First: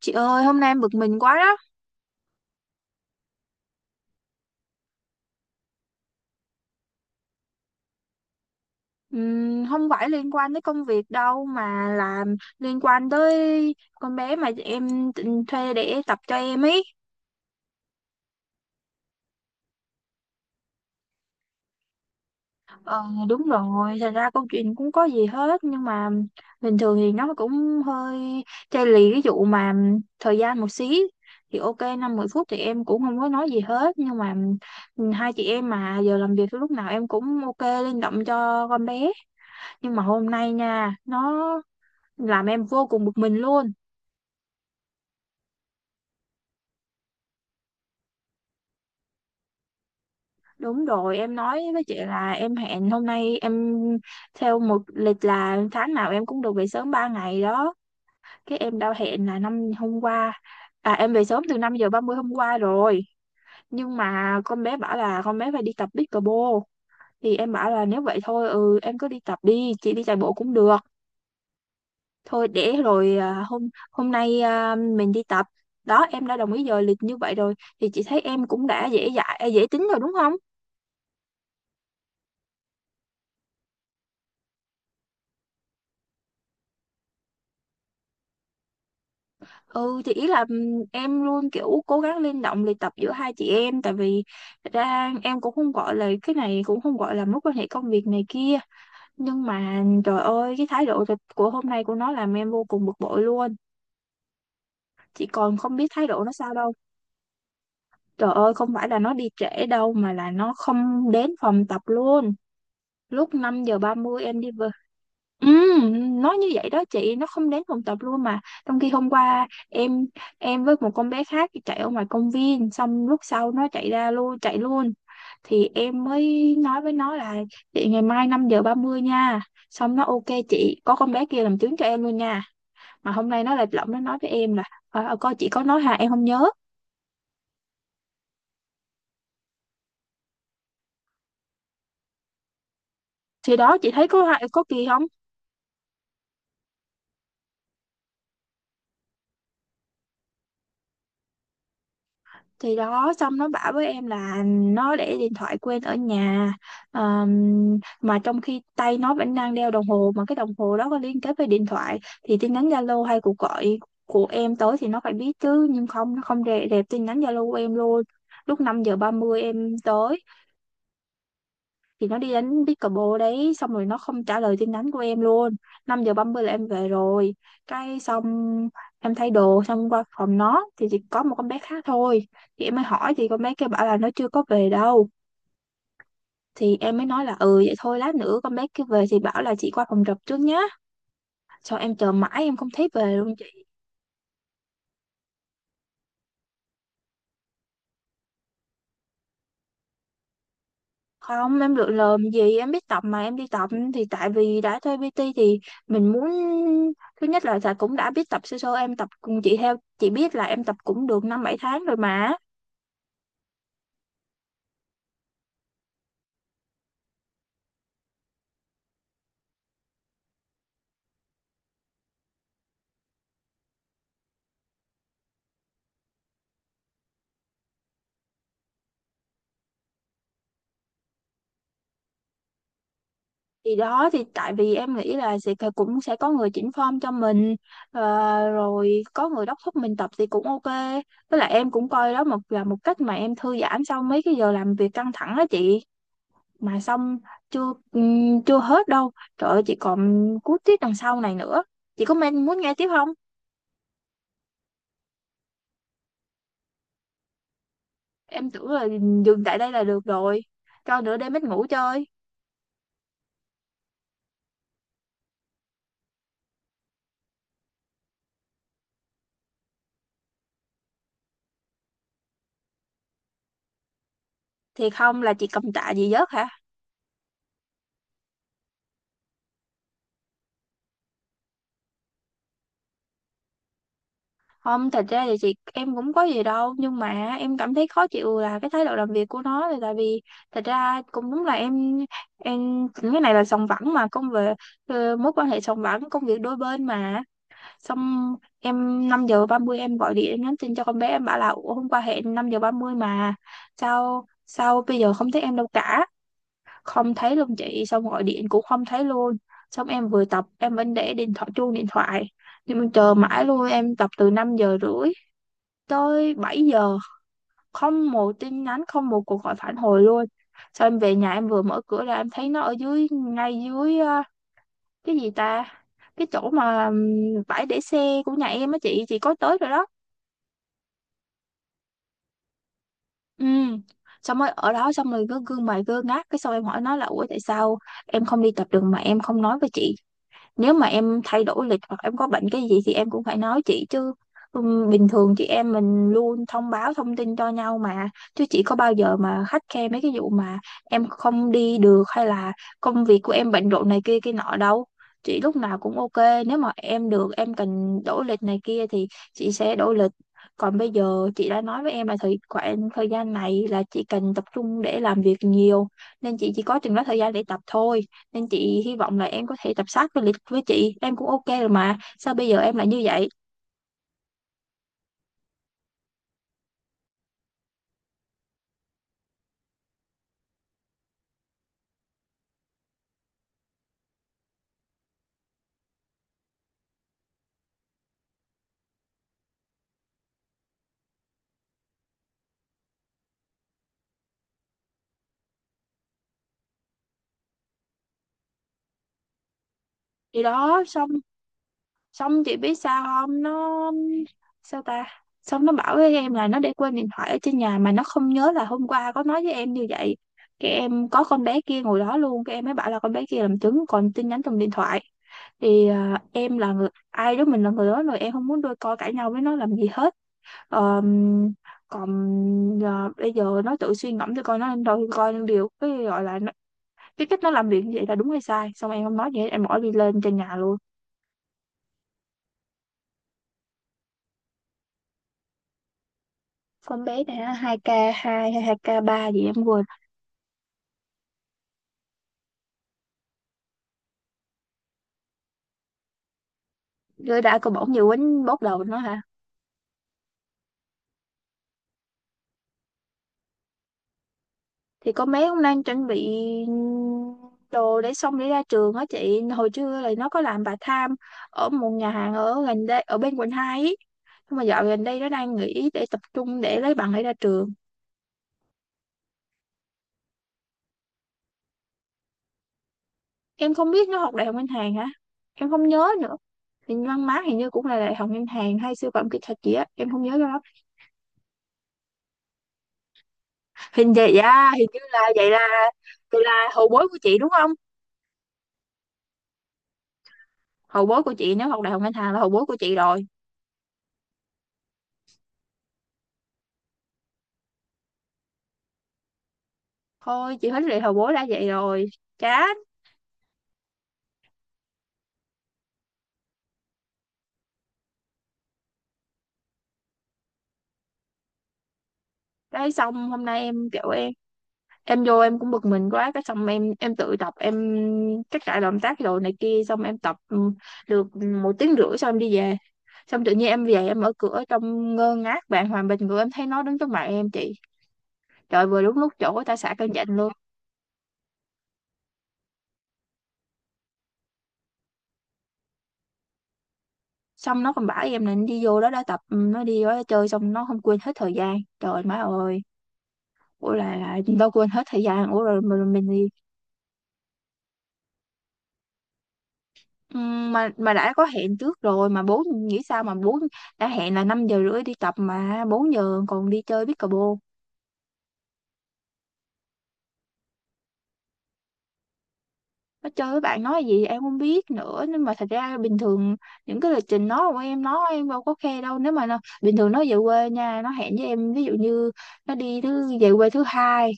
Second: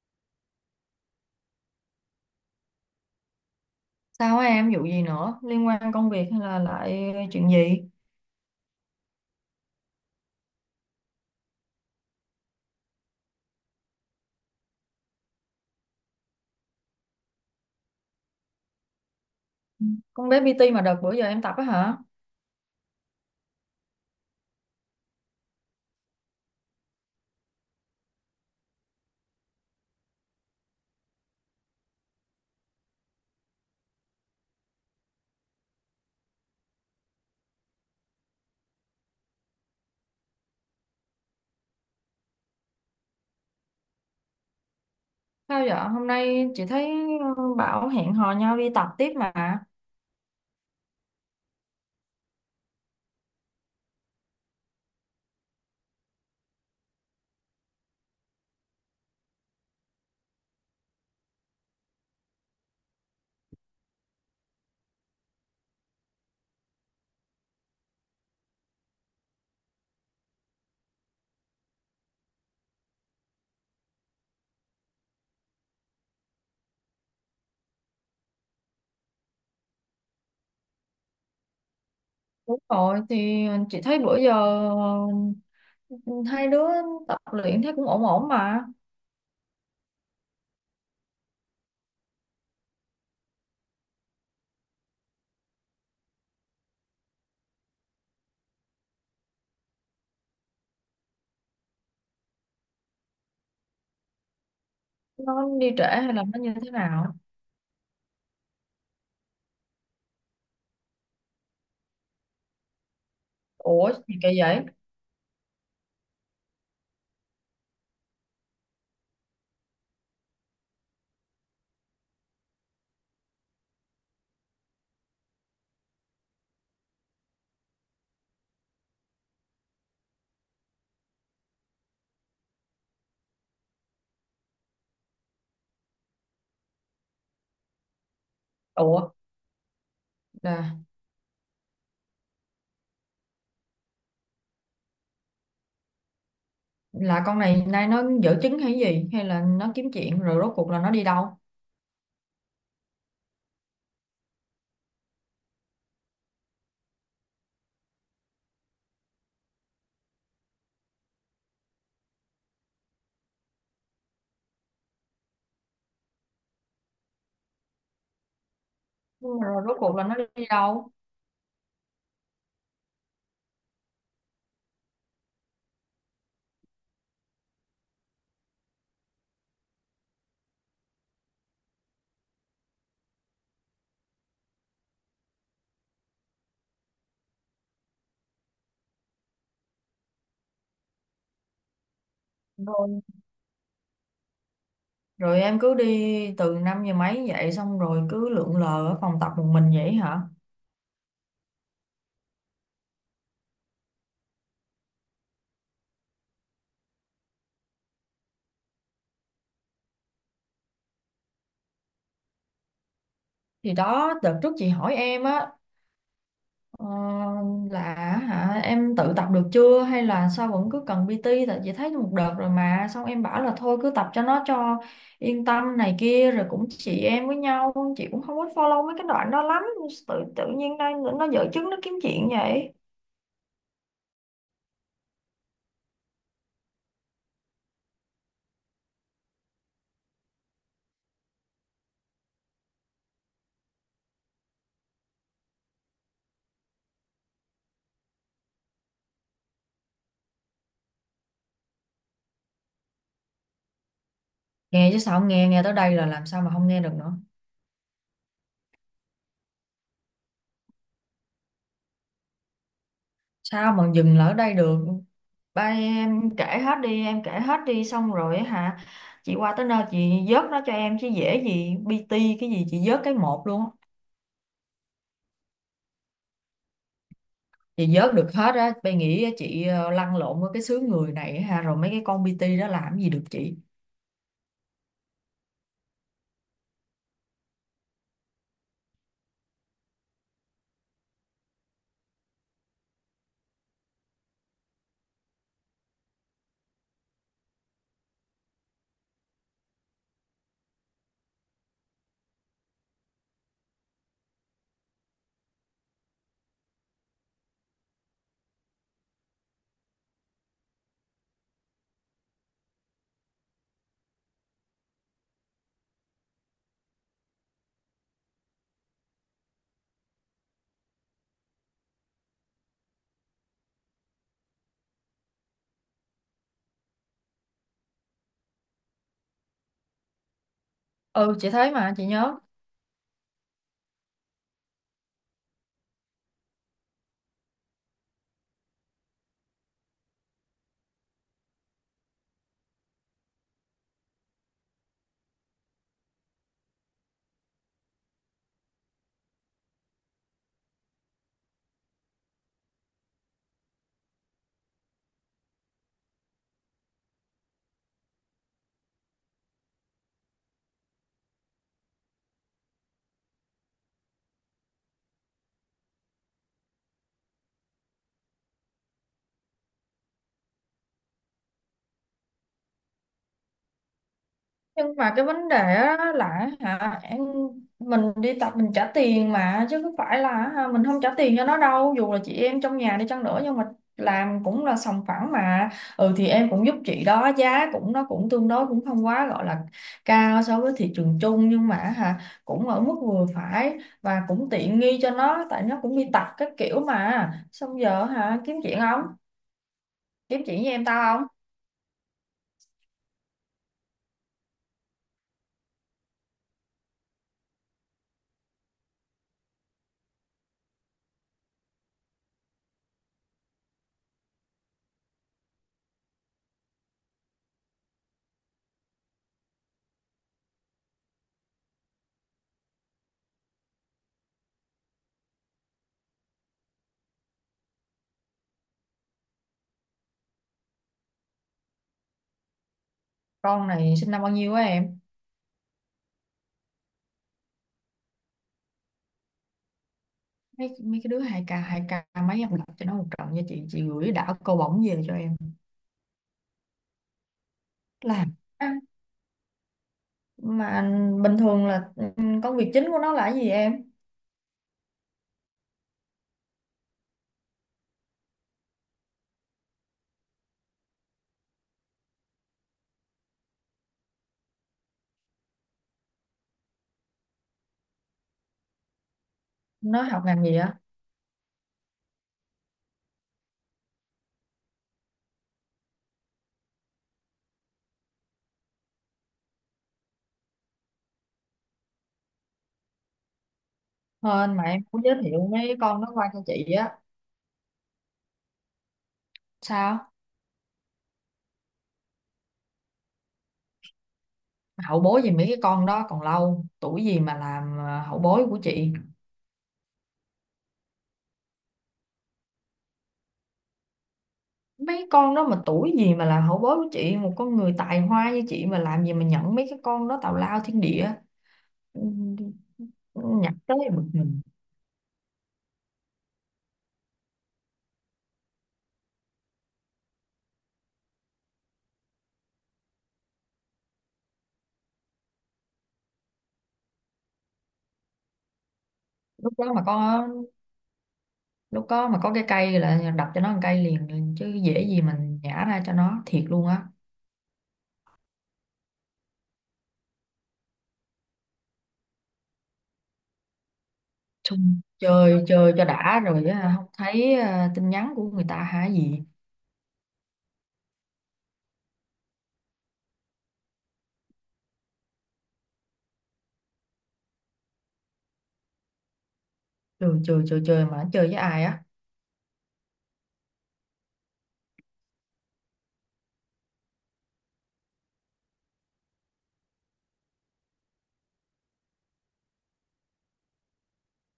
Chị ơi, hôm nay em bực mình quá đó. Sao á em vụ gì nữa? Liên quan công việc hay là lại chuyện gì? Không phải liên quan tới công việc đâu mà là liên quan tới con bé mà thuê để tập cho em ấy. Con bé PT mà đợt bữa giờ em tập á hả? Ờ, đúng rồi, thật ra câu chuyện cũng có gì hết nhưng mà bình thường thì nó cũng hơi chai lì cái vụ mà thời gian một xí. Thì ok năm mười phút thì em cũng không có nói gì hết, nhưng mà hai chị em mà giờ làm việc lúc nào em cũng ok linh động cho con bé, nhưng mà hôm nay nha nó làm em vô cùng bực mình luôn. Sao vậy? Hôm nay chị thấy bảo hẹn hò nhau đi tập tiếp mà. Đúng rồi, em nói với chị là em hẹn hôm nay em theo một lịch là tháng nào em cũng được về sớm 3 ngày đó, cái em đã hẹn là năm hôm qua, à em về sớm từ 5:30 hôm qua rồi, nhưng mà con bé bảo là con bé phải đi tập pickleball. Thì em bảo là nếu vậy thôi ừ em cứ đi tập đi, chị đi chạy bộ cũng được, thôi để rồi à, hôm hôm nay à, mình đi tập, đó em đã đồng ý giờ lịch như vậy rồi, thì chị thấy em cũng đã dễ dãi dễ tính rồi đúng không? Đúng rồi, thì chị thấy bữa giờ ờ, hai đứa tập luyện thấy cũng ổn ổn mà. Ừ thì ý là em luôn kiểu cố gắng linh động luyện tập giữa hai chị em, tại vì thật ra em cũng không gọi là cái này cũng không gọi là mối quan hệ công việc này kia, nhưng mà trời ơi cái thái độ thật của hôm nay của nó làm em vô cùng bực bội luôn, chị Nó còn đi không trễ biết thái hay là độ nó nó sao như thế đâu. nào? Trời ơi không phải là nó đi trễ đâu mà là nó không đến phòng tập luôn. Lúc 5 giờ Ủa, ba gì mươi kỳ em đi vậy? về. Nói như vậy đó chị, nó không đến phòng tập luôn, mà trong khi hôm qua em với một con bé khác chạy ở ngoài công viên xong lúc sau nó chạy ra luôn chạy luôn, thì em mới nói với nó là chị ngày mai 5:30 nha, xong nó ok chị, có con bé kia làm chứng cho em luôn nha. Mà hôm nay nó lại lộng, nó nói với em là "Ờ, ờ, coi chị có nói hà em không nhớ". Ủa, là, Thì đó chị thấy có hại có kỳ không? là con này nay nó dở chứng hay gì? Hay là nó kiếm chuyện rồi rốt cuộc là nó đi đâu? Thì đó xong nó bảo với em là nó để điện thoại quên ở nhà. Ờm, mà trong khi tay nó vẫn đang đeo đồng hồ mà cái đồng hồ đó có liên kết với điện thoại thì tin nhắn Zalo hay cuộc gọi của em tới thì nó phải biết chứ, nhưng không, nó không rẹp tin nhắn Zalo của em luôn. Lúc 5 giờ ba Nhưng mươi mà rồi em rốt cuộc là nó tới đi đâu? thì nó đi đánh pickleball đấy, xong rồi nó không trả lời tin nhắn của em luôn. Năm giờ 30 là em về rồi, cái xong em thay đồ xong qua phòng nó thì chỉ có một con bé khác thôi, thì em mới hỏi thì con bé kia bảo là nó chưa có về đâu, thì em mới nói là ừ vậy thôi lát nữa con bé kia về thì bảo là chị qua phòng trọ trước nhá. Xong em chờ mãi em không thấy Rồi về luôn. Rồi em cứ đi từ 5 giờ mấy vậy, xong rồi cứ lượn lờ ở phòng tập một mình vậy hả? Không, em lựa lờm gì, em biết tập mà em đi tập thì tại vì đã thuê PT thì mình muốn, thứ nhất là tại cũng đã biết tập sơ sơ, em tập cùng chị theo chị biết là em tập cũng được 5-7 tháng rồi mà. Thì đó, đợt trước chị hỏi em á, ờ, là hả em tự tập được chưa hay là sao vẫn cứ cần PT, tại chị thấy một đợt rồi mà, xong em bảo là thôi cứ tập cho nó cho yên tâm này kia, rồi cũng chị em với nhau, chị cũng không có follow mấy cái đoạn đó lắm, tự tự nhiên đây nó dở chứng nó kiếm chuyện vậy. Thì đó thì tại vì em nghĩ là sẽ cũng sẽ có người chỉnh form cho mình, ờ, rồi có người đốc thúc mình tập thì cũng ok. Với lại em cũng coi đó một là một cách mà em thư giãn sau mấy cái giờ làm việc căng thẳng đó chị. Mà xong chưa, chưa hết đâu, trời ơi chị còn cuối tiết đằng sau này nữa, chị có men muốn nghe tiếp không? Nghe chứ sao không nghe. Nghe tới đây là làm sao mà không nghe được nữa. Em tưởng là dừng tại đây là được rồi, cho nửa đêm ít ngủ chơi. Sao mà dừng lại ở đây được? Ba em kể hết đi, em kể hết đi xong rồi á hả? Chị qua tới nơi chị vớt nó cho em chứ dễ gì PT, cái gì chị vớt cái một luôn á. Thì không là chị cầm tạ gì giấc hả? Chị vớt được hết á, bay nghĩ chị lăn lộn với cái xứ người này ha, rồi mấy cái con PT đó làm gì được chị. Không, thật ra thì chị em cũng có gì đâu, nhưng mà em cảm thấy khó chịu là cái thái độ làm việc của nó, là tại vì thật ra cũng đúng là em cái này là sòng phẳng mà, công việc, ờ, mối quan hệ sòng phẳng công việc đôi bên mà. Xong em 5:30 em gọi điện nhắn tin cho con bé, em bảo là ủa, hôm qua hẹn 5:30 mà sao sao bây giờ không thấy em đâu cả, không thấy luôn chị, xong gọi điện cũng không thấy luôn. Xong em vừa tập em vẫn để điện thoại, chuông điện thoại nhưng mà chờ mãi luôn, em tập từ 5 giờ rưỡi tới 7 giờ không một tin nhắn không một cuộc gọi phản hồi luôn. Xong em về nhà em vừa mở cửa ra em thấy nó ở dưới ngay dưới à, cái gì ta, cái chỗ mà bãi để xe của nhà em á chị có tới rồi đó. Ừ, chị thấy mà chị nhớ. Ừ, xong rồi ở đó xong rồi cứ gương mày gương ngác, cái xong em hỏi nó là ủa tại sao em không đi tập được mà em không nói với chị? Nếu mà em thay đổi lịch hoặc em có bệnh cái gì thì em cũng phải nói chị chứ, bình thường chị em mình luôn thông báo thông tin cho nhau mà, chứ chị có bao giờ mà khắt khe mấy cái vụ mà em không đi được hay là công việc của em bận rộn này kia kia nọ đâu. Chị lúc nào cũng ok nếu mà em được em cần đổi lịch này kia thì chị sẽ đổi lịch, còn bây giờ chị đã nói với em là thời khoảng thời gian này là chị cần tập trung để làm việc nhiều nên chị chỉ có chừng đó thời gian để tập thôi, nên chị hy vọng là em có thể tập sát với lịch với chị em cũng ok rồi mà sao bây giờ em lại như vậy. Nhưng mà cái vấn đề á là hả em, mình đi tập mình trả tiền mà, chứ không phải là hả, mình không trả tiền cho nó đâu, dù là chị em trong nhà đi chăng nữa nhưng mà làm cũng là sòng phẳng mà. Ừ thì em cũng giúp chị đó, giá cũng nó cũng tương đối, cũng không quá gọi là cao so với thị trường chung, nhưng mà hả cũng ở mức vừa phải và cũng tiện nghi cho nó, tại nó cũng đi tập các kiểu mà, xong giờ hả kiếm chuyện không, Thì kiếm chuyện với đó em xong, tao không? xong chị biết sao không nó, sao ta, xong nó bảo với em là nó để quên điện thoại ở trên nhà mà nó không nhớ là hôm qua có nói với em như vậy, cái em có con bé kia ngồi đó luôn, cái em mới bảo là con bé kia làm chứng còn tin nhắn trong điện thoại. Thì à, em là người ai đó mình là người đó rồi, em không muốn đôi co cãi nhau với nó làm gì hết. Ờ, còn ờ, bây giờ nó tự suy ngẫm cho coi nó đâu coi điều cái gọi là nó, cái cách nó làm việc như vậy là đúng hay sai, xong em không nói gì hết em bỏ đi lên trên nhà luôn. Con này sinh năm bao nhiêu á em? Con bé này á, 2 k hai hay 2 k ba gì em quên Mấy mấy cái đứa 2K 2K mấy, em đọc cho nó một trận nha, chị gửi đảo câu bổng về cho em rồi đã có bỏng nhiều làm quýnh bóp ăn. đầu nó hả. Mà bình thường là công việc chính của nó là cái gì em? Thì con bé cũng đang chuẩn bị đồ để xong để ra trường á chị, hồi trưa là nó có làm bà tham ở một nhà hàng ở gần đây ở bên quận 2 ý, nhưng mà dạo gần đây nó đang nghỉ để tập trung để lấy bằng để ra trường. Nó học ngành gì á? Em không biết, nó học đại học ngân hàng hả, em không nhớ nữa, hình văn má hình như cũng là đại học ngân hàng hay sư phạm kỹ thuật gì á em không nhớ cho lắm, hình vậy Hơn mà à em hình như cũng giới là thiệu vậy, là mấy con nó qua cho vậy là chị hậu á? bối của chị đúng không? Sao? Hậu bối của chị nếu học đại học ngân hàng là hậu bối của chị rồi. Hậu bối gì, mấy cái con đó còn lâu tuổi gì mà làm hậu bối của chị. Thôi chị hết lệ hậu bối đã vậy rồi, chán. Mấy con đó mà tuổi gì mà làm hậu bối của chị, một con người tài hoa như chị mà làm gì mà nhận mấy cái con đó tào lao thiên địa. Ừ, Đấy, xong hôm nhặt nay em tới bực kiểu em mình. em vô em cũng bực mình quá cái xong em tự tập em các cả động tác rồi này kia xong em tập ừ, được 1 tiếng rưỡi xong em đi về. Xong tự nhiên em về em mở cửa trong ngơ ngác bàng hoàng bình ngựa em thấy nó đứng trước mặt em chị, trời vừa đúng lúc Lúc chỗ đó ta mà xả cơn giận con, luôn. lúc có mà có cái cây là đập cho nó một cây liền, chứ dễ gì mình nhả ra cho nó thiệt luôn á. Xong nó còn bảo em là nó đi vô đó đã tập, ừ, nó đi vô đó chơi xong nó không quên hết thời gian trời má ơi, ủa là đâu Chung quên hết thời chơi gian ủa chơi rồi cho mình, đã rồi mình á, không thấy tin nhắn của người ta hả gì. Mà đã có hẹn trước rồi mà bố nghĩ sao mà bố đã hẹn là 5 giờ rưỡi đi tập mà 4 giờ còn đi chơi pickleball. Chơi chơi chơi chơi mà nó chơi với ai á? Nó chơi với bạn nói gì em không biết nữa. Nhưng mà thật ra bình thường những cái lịch trình nó của em nó em đâu có khe đâu. Nếu mà nó, bình thường nó về quê nha, nó hẹn với em ví dụ như nó đi thứ về quê thứ hai,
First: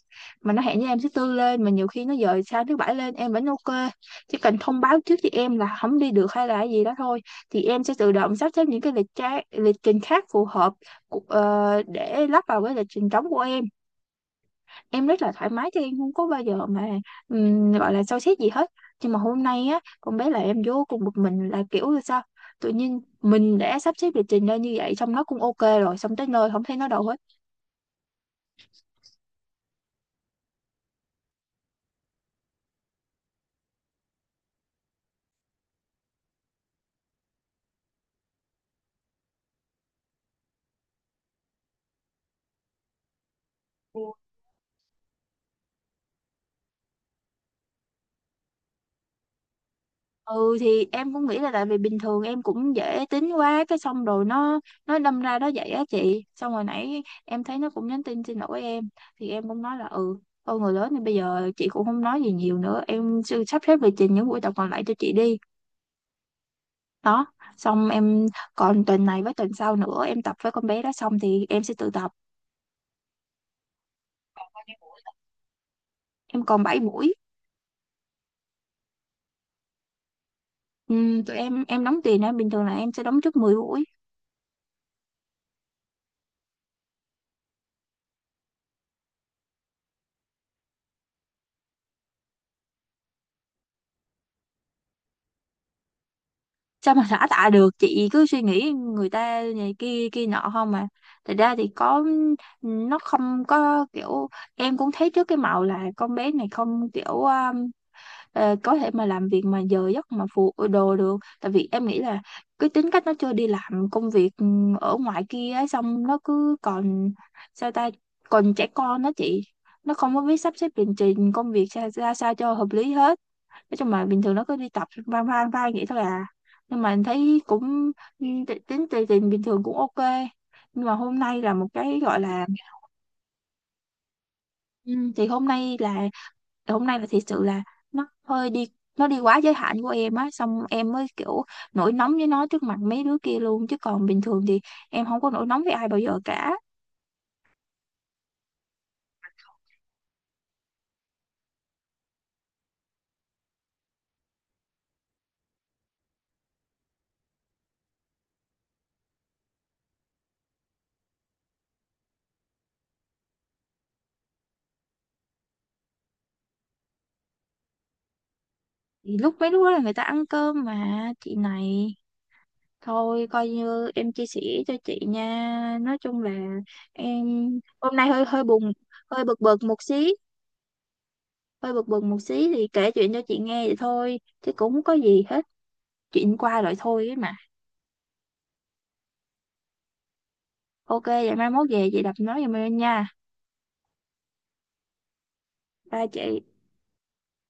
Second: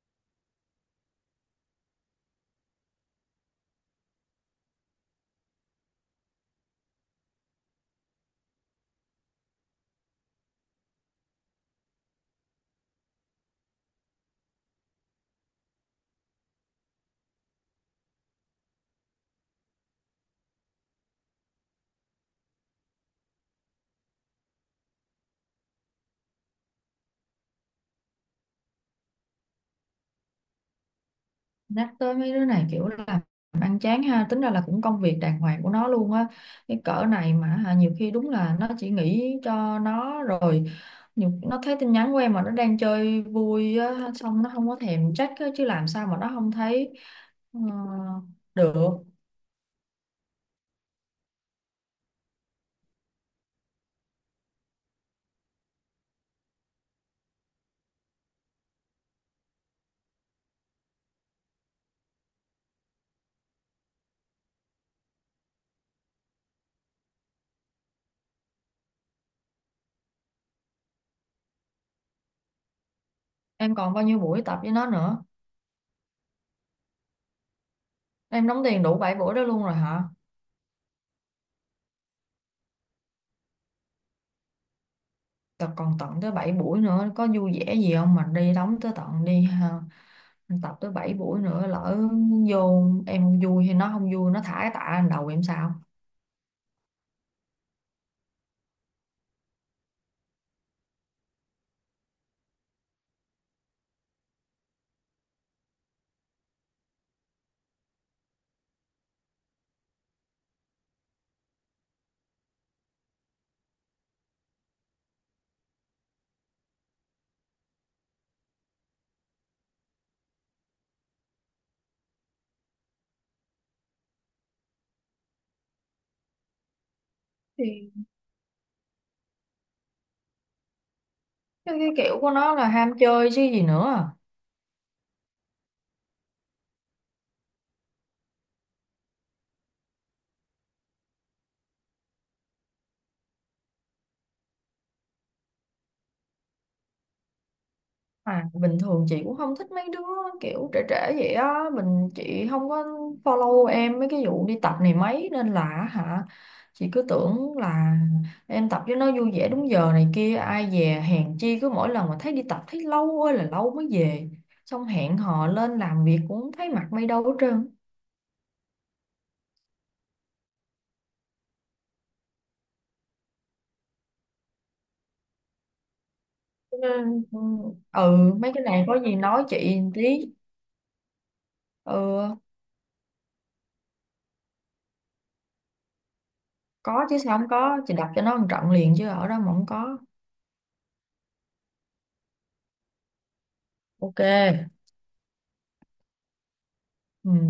mà nó hẹn với em thứ tư lên, mà nhiều khi nó dời sang thứ bảy lên em vẫn ok. Chỉ cần thông báo trước với em là không đi được hay là cái gì đó thôi, thì em sẽ tự động sắp xếp những cái lịch trình khác phù hợp để lắp vào cái lịch trình trống của em. Em rất là thoải mái chứ em không có bao giờ mà gọi là soi xét gì hết. Nhưng mà hôm nay á con bé là em vô cùng bực mình, là kiểu là sao tự nhiên mình đã sắp xếp lịch trình ra như vậy, xong nó cũng ok rồi, xong tới nơi không thấy nó đâu hết. Nhắc tới mấy đứa này kiểu là ăn chán ha, tính ra là cũng công việc đàng hoàng của nó luôn á. Cái cỡ này mà hả, nhiều khi đúng là nó chỉ nghĩ cho nó rồi nhiều, nó thấy tin nhắn của em mà nó đang chơi vui á, xong nó không có thèm check á, chứ làm sao mà nó không thấy ờ, được. Ừ thì em cũng nghĩ là tại vì bình thường em cũng dễ tính quá cái xong rồi nó đâm ra đó vậy á chị. Xong hồi nãy em thấy nó cũng nhắn tin xin lỗi em, thì em cũng nói là ừ thôi, người lớn thì bây giờ chị cũng không nói gì nhiều nữa, em sẽ sắp xếp lịch trình những buổi tập còn lại cho chị đi. Đó. Xong em còn tuần này với tuần sau nữa em tập với con bé đó, xong thì em sẽ tự tập. Em còn bao nhiêu buổi tập với nó nữa? Em còn 7 buổi. Em đóng tiền đủ 7 buổi đó luôn rồi hả? Ừ, tụi em đóng tiền á, bình thường là em sẽ đóng trước 10 buổi. Tập còn tận tới 7 buổi nữa, có vui vẻ gì không mà đi đóng tới tận đi ha. Tập tới 7 buổi nữa, lỡ vô em không vui hay nó không vui nó thả cái tạ lên đầu em sao? Sao mà xả tạ được chị, cứ suy nghĩ người ta này kia kia nọ không mà. Thật ra thì có, nó không có kiểu. Em cũng thấy trước cái màu là con bé này không kiểu có thể mà làm việc mà giờ giấc mà phụ đồ được. Tại vì em nghĩ là cái tính cách nó chưa đi làm công việc ở ngoài kia á, xong nó cứ còn sao ta, còn trẻ con đó chị. Nó không có biết sắp xếp lịch trình công việc ra sao cho hợp lý hết. Nói chung là bình thường nó cứ đi tập van van van vậy thôi à. Nhưng mà thấy cũng thì ừ, tính tiền bình thường cũng ok. Nhưng mà hôm nay là một Cái, cái cái kiểu gọi của là nó là ham chơi chứ gì nữa. ừ, thì hôm nay là thật sự là nó hơi đi, nó đi quá giới hạn của em á, xong em mới kiểu nổi nóng với nó trước mặt mấy đứa kia luôn, chứ còn bình thường thì em không có nổi nóng với ai bao giờ cả. À, bình thường chị cũng không thích mấy đứa kiểu trẻ trẻ vậy á, mình chị không có follow em mấy cái vụ đi tập này mấy, nên là hả chị cứ tưởng là em tập cho nó vui vẻ đúng giờ này kia, ai dè hèn chi cứ mỗi lần mà thấy đi tập thấy lâu ơi là lâu mới về, xong hẹn hò lên làm việc cũng thấy mặt mày đâu hết trơn. Thì lúc mấy đứa đó là người ta ăn cơm mà chị này. Thôi coi như em chia sẻ cho chị nha. Nói chung là Ừ. em Ừ, hôm nay hơi ừ, hơi mấy cái buồn, này có gì hơi bực nói bực chị một một xí. tí. Hơi bực bực một Ừ, xí thì kể chuyện cho chị nghe vậy thôi chứ cũng không có gì hết. Chuyện qua rồi có thôi ấy chứ mà. sao không có, chị đập cho nó một trận liền chứ ở đó mà không có. Ok, vậy mai mốt về chị đập nói giùm em nha OK. ba chị. Ừ.